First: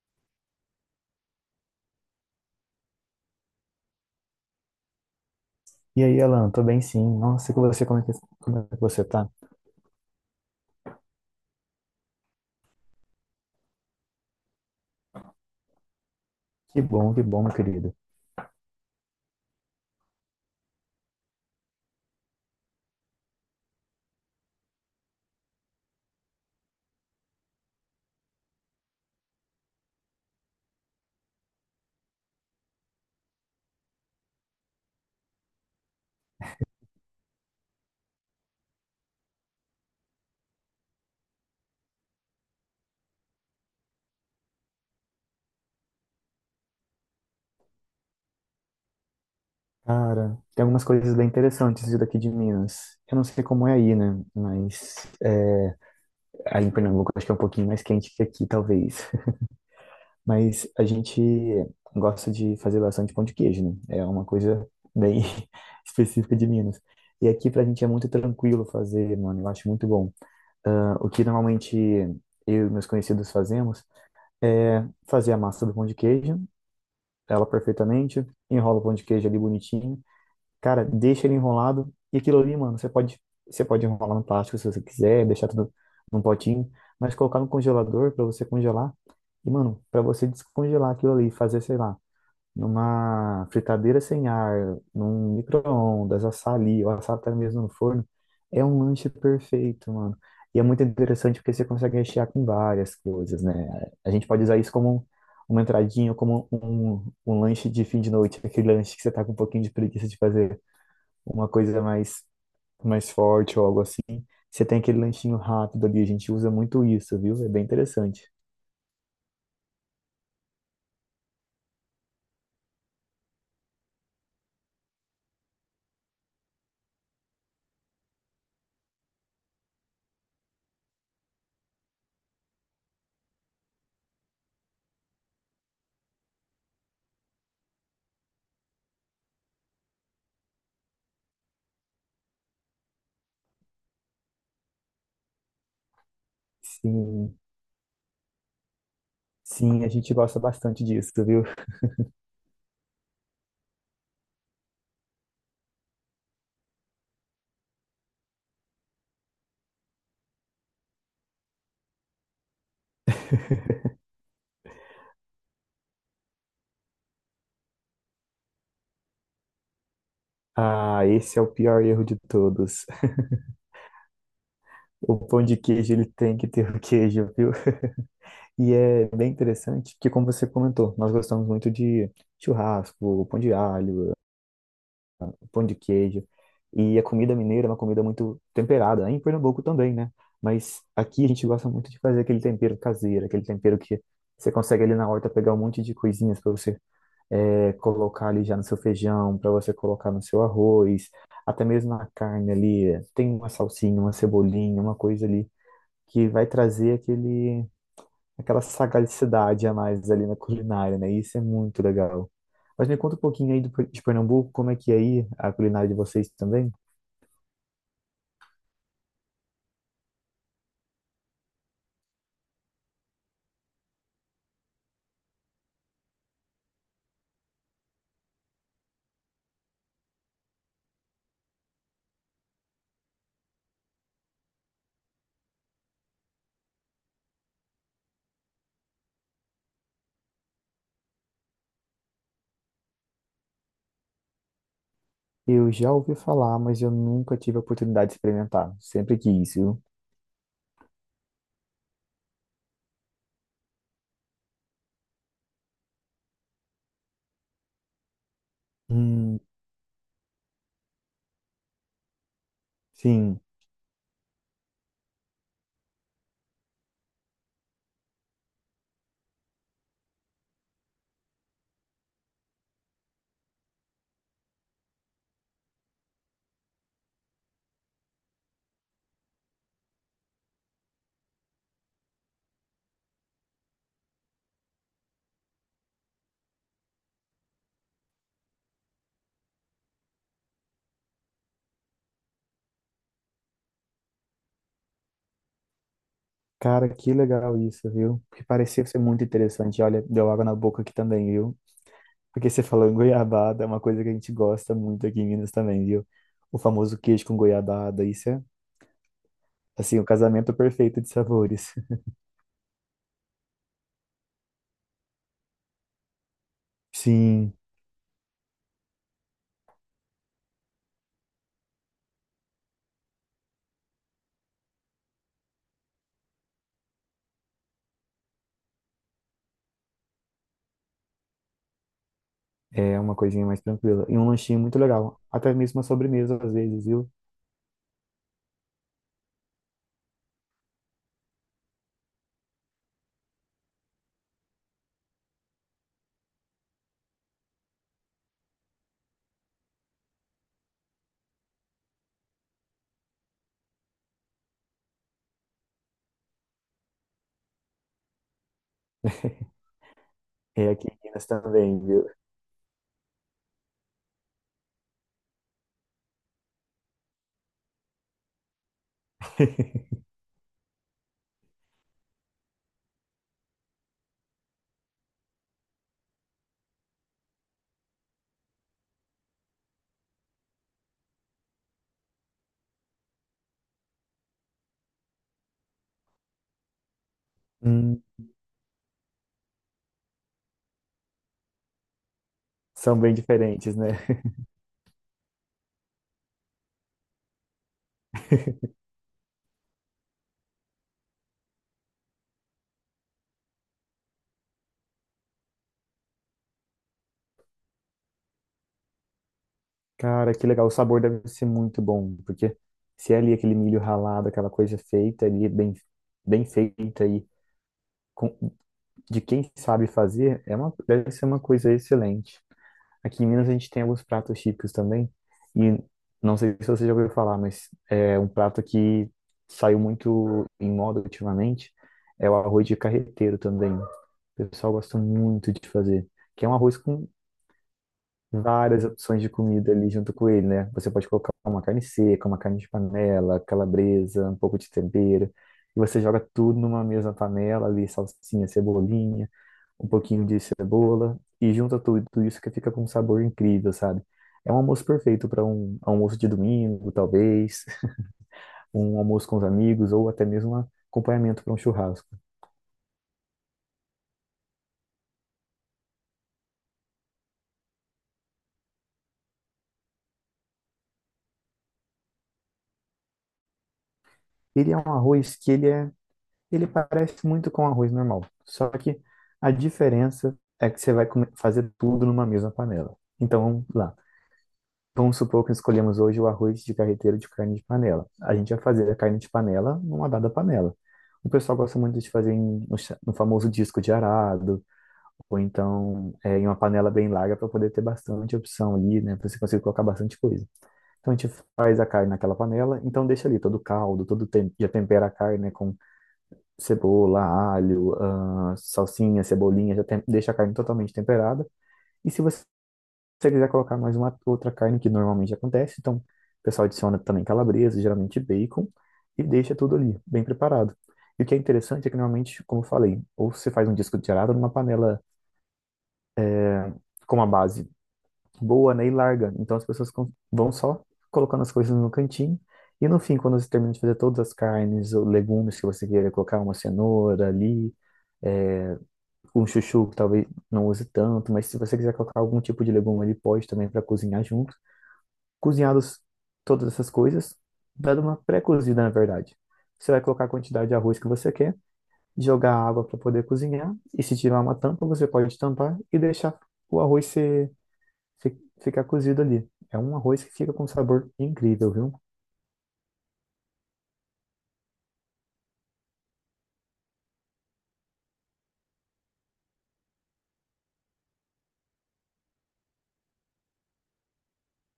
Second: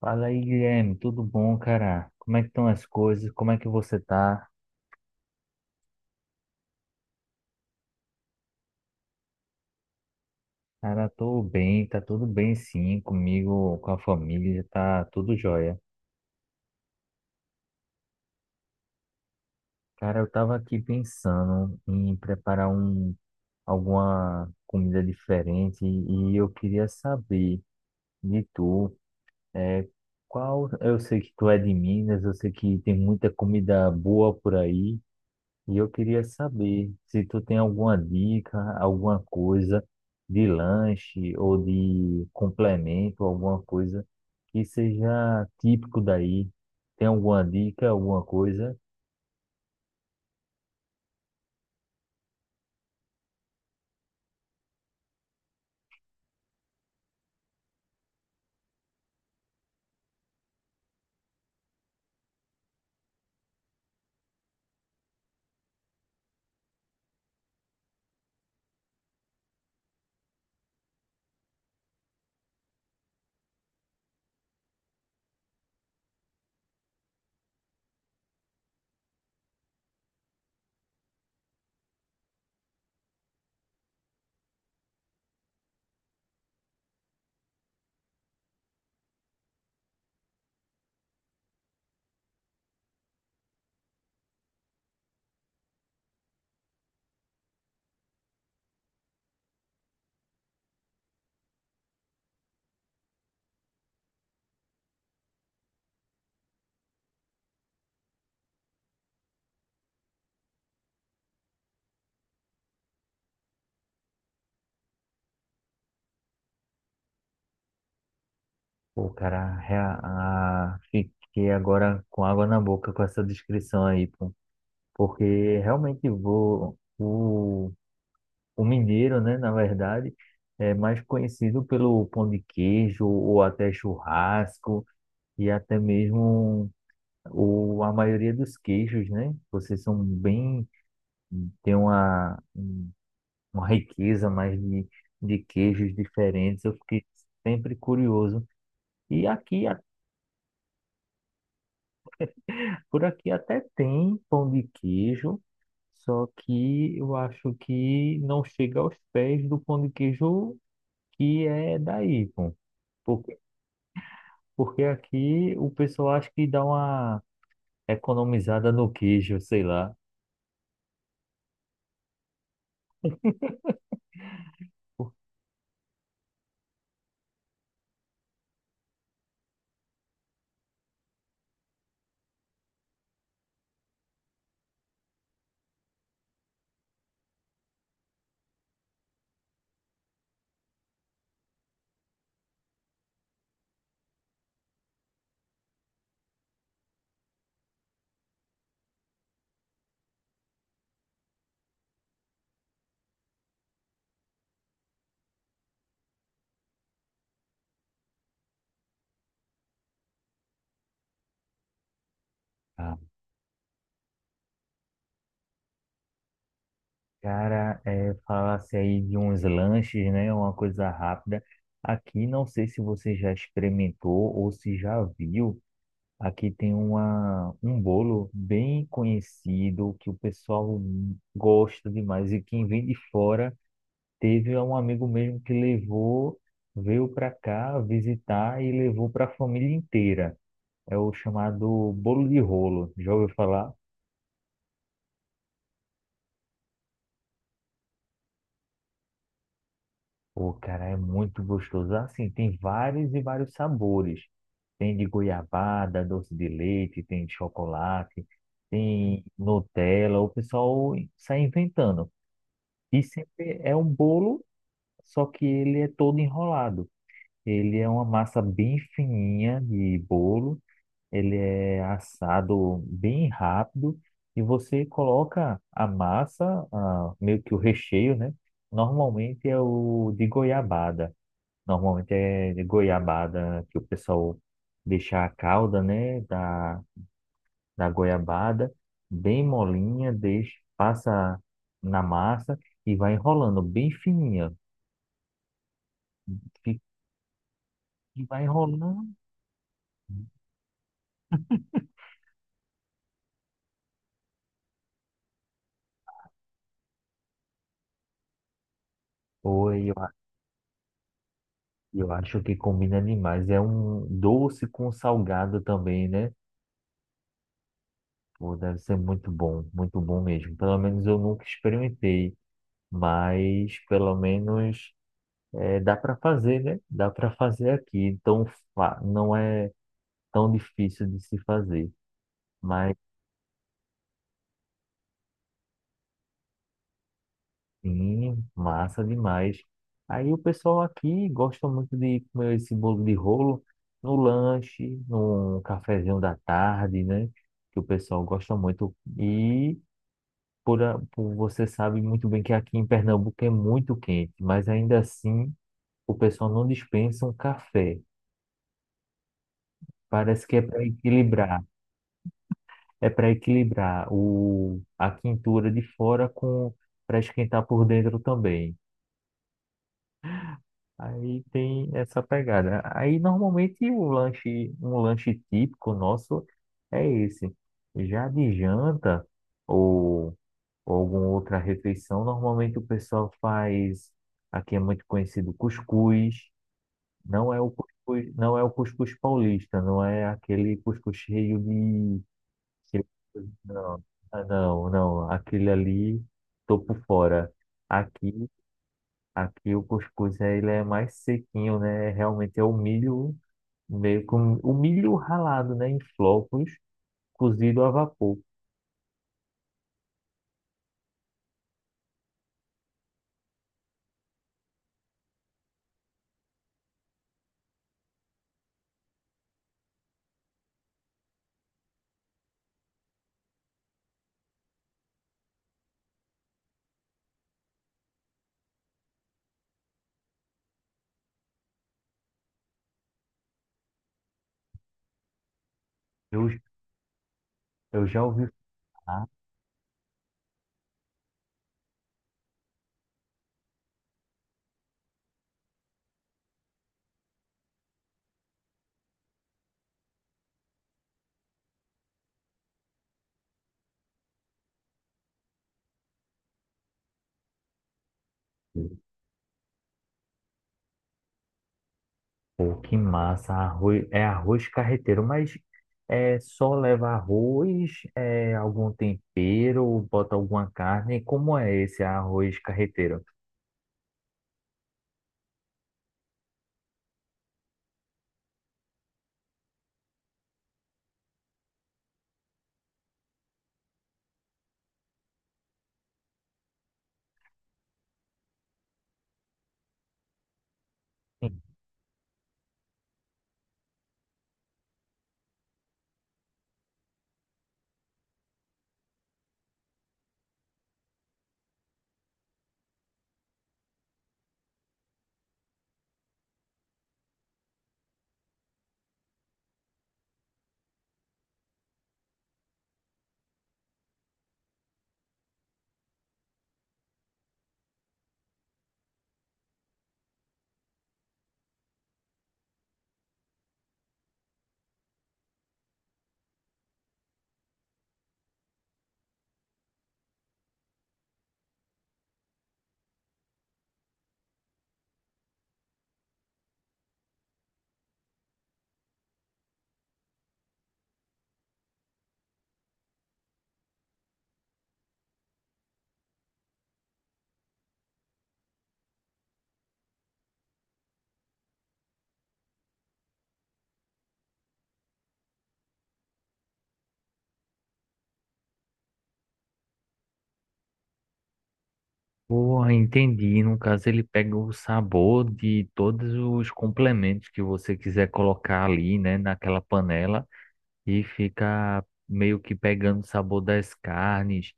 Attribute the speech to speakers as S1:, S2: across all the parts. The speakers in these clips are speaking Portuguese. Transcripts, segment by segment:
S1: Fala aí, Guilherme, tudo bom, cara? Como é que estão as coisas? Como é que você tá?
S2: E aí, Alan, tô bem sim. Nossa, e com você, como é que você tá?
S1: Cara, tô bem, tá tudo bem sim, comigo, com a família, tá tudo jóia.
S2: Que bom, meu querido.
S1: Cara, eu tava aqui pensando em preparar alguma comida diferente e eu queria saber de tu, é, qual, eu sei que tu é de Minas, eu sei que tem muita comida boa por aí. E eu queria saber se tu tem alguma dica, alguma coisa de lanche ou de complemento, alguma coisa que seja típico daí. Tem alguma dica, alguma coisa?
S2: Cara, tem algumas coisas bem interessantes de daqui de Minas. Eu não sei como é aí, né? Mas é, aí em Pernambuco acho que é um pouquinho mais quente que aqui, talvez. Mas a gente gosta de fazer bastante pão de queijo, né? É uma coisa bem específica de Minas. E aqui pra gente é muito tranquilo fazer, mano. Eu acho muito bom. Ah, o que normalmente eu e meus conhecidos fazemos é fazer a massa do pão de queijo ela perfeitamente, enrola o pão de queijo ali bonitinho. Cara, deixa ele enrolado. E aquilo ali, mano, você pode enrolar no plástico se você quiser, deixar tudo num potinho, mas colocar no congelador pra você congelar. E, mano, pra você descongelar aquilo ali, fazer, sei lá, numa fritadeira sem ar, num micro-ondas, assar ali, ou assar até mesmo no forno, é um lanche perfeito, mano. E é muito interessante porque você consegue rechear com várias coisas, né? A gente pode usar isso uma entradinha, como um lanche de fim de noite, aquele lanche que você tá com um pouquinho de preguiça de fazer uma coisa mais forte ou algo assim. Você tem aquele lanchinho rápido ali, a gente usa muito isso, viu? É bem interessante.
S1: Pô, cara, fiquei agora com água na boca com essa descrição aí, pô. Porque realmente o mineiro, né, na verdade, é mais conhecido pelo pão de queijo ou até churrasco e até mesmo a maioria dos queijos, né? Vocês são bem, tem uma riqueza mais de queijos diferentes. Eu fiquei
S2: Sim,
S1: sempre curioso. E aqui, a-
S2: sim, a gente gosta bastante disso, viu?
S1: por aqui até tem pão de queijo, só que eu acho que não chega aos pés do pão de queijo que é daí, pô. Porque, porque aqui o pessoal acha que dá uma economizada no queijo, sei lá.
S2: Ah, esse é o pior erro de todos. O pão de queijo, ele tem que ter o queijo, viu? E é bem interessante, porque como você comentou, nós gostamos muito de churrasco, pão de alho, pão de queijo. E a comida mineira é uma comida muito temperada, né? Em Pernambuco também, né? Mas aqui a gente gosta muito de fazer aquele tempero caseiro, aquele tempero que você consegue ali na horta pegar um monte de coisinhas para você colocar ali já no seu feijão, para você colocar no seu arroz, até mesmo na carne ali, tem uma salsinha, uma cebolinha, uma coisa ali que vai trazer aquela sagacidade a mais ali na culinária, né? Isso é muito legal. Mas me conta um pouquinho aí de Pernambuco, como é que é aí a culinária de vocês também?
S1: Cara, é, falasse aí de uns lanches, né? Uma coisa rápida. Aqui, não sei se você já experimentou ou se já viu. Aqui tem um bolo bem conhecido que o pessoal gosta demais. E quem vem de fora, teve é um amigo mesmo que levou, veio para cá visitar e levou para a família inteira. É o chamado bolo de rolo. Já ouviu falar?
S2: Eu já ouvi falar, mas eu nunca tive a oportunidade de experimentar. Sempre quis, viu?
S1: Pô, cara, é muito gostoso. Assim, tem vários e vários sabores. Tem de goiabada, doce de leite, tem de chocolate, tem
S2: Hum,
S1: Nutella. O pessoal sai inventando. E
S2: sim.
S1: sempre é um bolo, só que ele é todo enrolado. Ele é uma massa bem fininha de bolo. Ele é assado bem rápido. E você coloca a massa, ah, meio que o recheio, né? Normalmente é o de goiabada. Normalmente é de goiabada, que o pessoal deixa a calda, né, da goiabada bem molinha, deixa, passa na massa e vai enrolando bem fininha. E
S2: Cara, que legal isso, viu?
S1: e vai
S2: Porque parecia ser
S1: enrolando.
S2: muito interessante. Olha, deu água na boca aqui também, viu? Porque você falou em goiabada, é uma coisa que a gente gosta muito aqui em Minas também, viu? O famoso queijo com goiabada, isso é,
S1: Oi, eu,
S2: assim, o
S1: a-
S2: casamento perfeito de sabores.
S1: eu acho que combina demais. É um doce com salgado também, né?
S2: Sim,
S1: Pô, deve ser muito bom mesmo. Pelo menos eu nunca experimentei, mas pelo menos é, dá para fazer, né? Dá para fazer aqui. Então, não é tão difícil de se fazer. Mas
S2: é uma coisinha mais tranquila. E um lanchinho muito legal. Até mesmo uma sobremesa, às vezes, viu?
S1: sim, massa demais. Aí o pessoal aqui gosta muito de comer esse bolo de rolo no lanche, num cafezinho da tarde, né? Que o pessoal gosta muito. E por, você sabe muito bem que aqui em Pernambuco é muito quente, mas ainda assim o pessoal não dispensa um café. Parece que é
S2: É
S1: para
S2: aqui em Minas
S1: equilibrar.
S2: também, viu?
S1: É para equilibrar a quintura de fora com, para esquentar por dentro também. Aí tem essa pegada. Aí normalmente um lanche típico nosso é esse. Já de janta ou, ou alguma outra refeição, normalmente o pessoal faz, aqui é muito conhecido cuscuz. Não é o
S2: Hum,
S1: cuscuz, não é o cuscuz paulista, não é aquele cuscuz cheio de...
S2: são
S1: Aquele-
S2: bem diferentes, né?
S1: Não, ah, não, não. Aquele ali, tô por fora. Aqui, aqui o cuscuz ele é mais sequinho, né? Realmente é o milho, meio com o milho ralado, né? Em flocos, cozido a vapor.
S2: Cara, que legal. O sabor deve ser muito bom, porque se é ali aquele milho ralado, aquela coisa feita ali, bem, bem feita e com de quem sabe fazer deve ser uma coisa excelente. Aqui em Minas a gente tem alguns pratos típicos também, e não sei se você já ouviu falar, mas é um prato que saiu muito em moda ultimamente, é o arroz de carreteiro também. O pessoal gosta muito de fazer, que
S1: Eu,
S2: é um arroz com
S1: eu já ouvi
S2: várias opções
S1: falar.
S2: de comida ali junto com ele, né? Você pode colocar uma carne seca, uma carne de panela, calabresa, um pouco de tempero. E você joga tudo numa mesma panela ali, salsinha, cebolinha, um pouquinho de cebola e junta tudo, tudo isso que fica com um sabor incrível, sabe? É um almoço perfeito para um almoço de domingo, talvez, um almoço com os amigos ou até mesmo um acompanhamento para um churrasco.
S1: Pô, que massa, é arroz carreteiro, mas é só leva arroz, é algum tempero, bota alguma carne. Como é esse arroz carreteiro?
S2: Ele é um arroz que ele é Ele parece muito com arroz normal, só que a diferença é que você vai fazer tudo numa mesma panela. Então, vamos lá. Vamos supor que escolhemos hoje o arroz de carreteiro de carne de panela. A gente vai fazer a carne de panela numa dada panela. O pessoal gosta muito de fazer no famoso disco de arado, ou então em uma panela bem larga para poder ter bastante opção ali, né? Para você conseguir colocar bastante coisa. Então a gente faz a carne naquela panela, então deixa ali todo o caldo, já tempera a carne, né, com cebola, alho, salsinha, cebolinha, já deixa a carne totalmente temperada. E se você quiser colocar mais uma outra carne que normalmente acontece, então o pessoal adiciona também calabresa, geralmente bacon, e deixa tudo ali, bem preparado. E o que é interessante é que normalmente, como eu falei, ou você faz um disco de charada numa panela com uma base boa, né, e larga. Então as pessoas vão só colocando as coisas no cantinho. E no fim, quando você termina de fazer todas as carnes ou legumes que você queira colocar, uma cenoura ali, eh, um chuchu que talvez não use tanto, mas se você quiser colocar algum tipo de legume ali, pode também para cozinhar junto. Cozinhados todas essas coisas, dando uma pré-cozida, na verdade. Você vai colocar a quantidade de arroz que você quer, jogar água para poder cozinhar, e se tiver uma tampa, você pode tampar e deixar o arroz ficar cozido ali. É um arroz que fica com um sabor incrível, viu?
S1: Porra, entendi. No caso, ele pega o sabor de todos os complementos que você quiser colocar ali, né, naquela panela e fica meio que pegando o sabor das carnes,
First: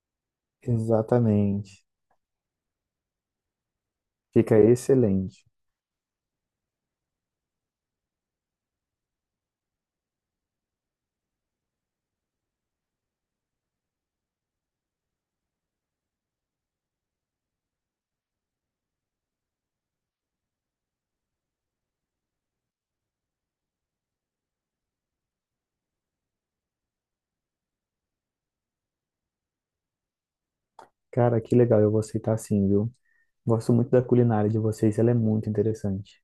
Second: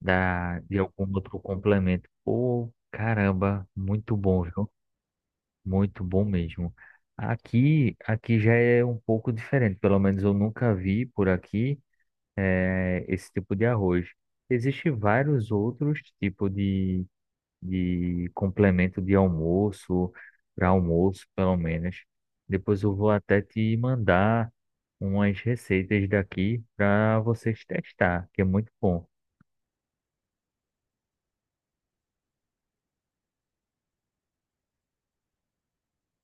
S1: de algum outro
S2: Exatamente.
S1: complemento. Pô, caramba, muito bom,
S2: Fica
S1: viu?
S2: excelente.
S1: Muito bom mesmo. Aqui já é um pouco diferente. Pelo menos eu nunca vi por aqui, esse tipo de arroz. Existem vários outros tipos de complemento de almoço, para almoço, pelo menos. Depois eu vou até te mandar umas receitas daqui para vocês testar, que é muito bom.
S2: Cara, que legal, eu vou aceitar sim, viu? Gosto muito da culinária de vocês, ela é muito interessante.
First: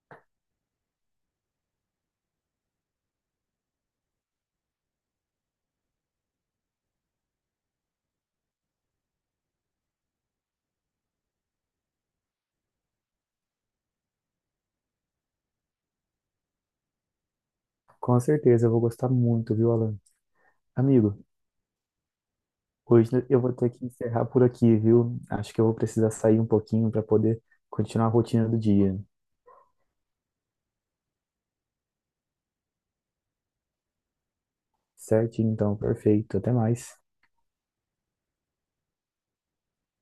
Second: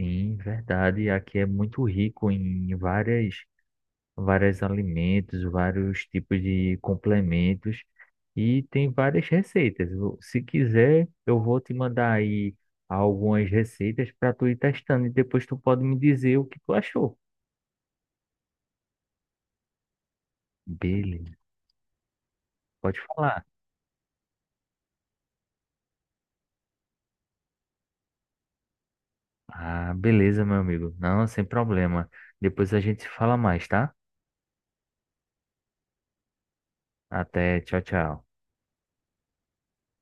S1: Sim, verdade, aqui é muito rico em várias, vários alimentos, vários tipos de complementos e tem várias receitas. Se quiser, eu vou te mandar aí algumas receitas para tu ir testando e depois tu pode me dizer o que tu achou.
S2: Com certeza, eu vou gostar muito, viu, Alan? Amigo,
S1: Beleza. Pode
S2: hoje eu
S1: falar.
S2: vou ter que encerrar por aqui, viu? Acho que eu vou precisar sair um pouquinho para poder continuar a rotina do dia.
S1: Ah, beleza, meu amigo. Não, sem problema. Depois a gente se fala mais, tá?
S2: Certinho, então, perfeito. Até mais.
S1: Até, tchau, tchau.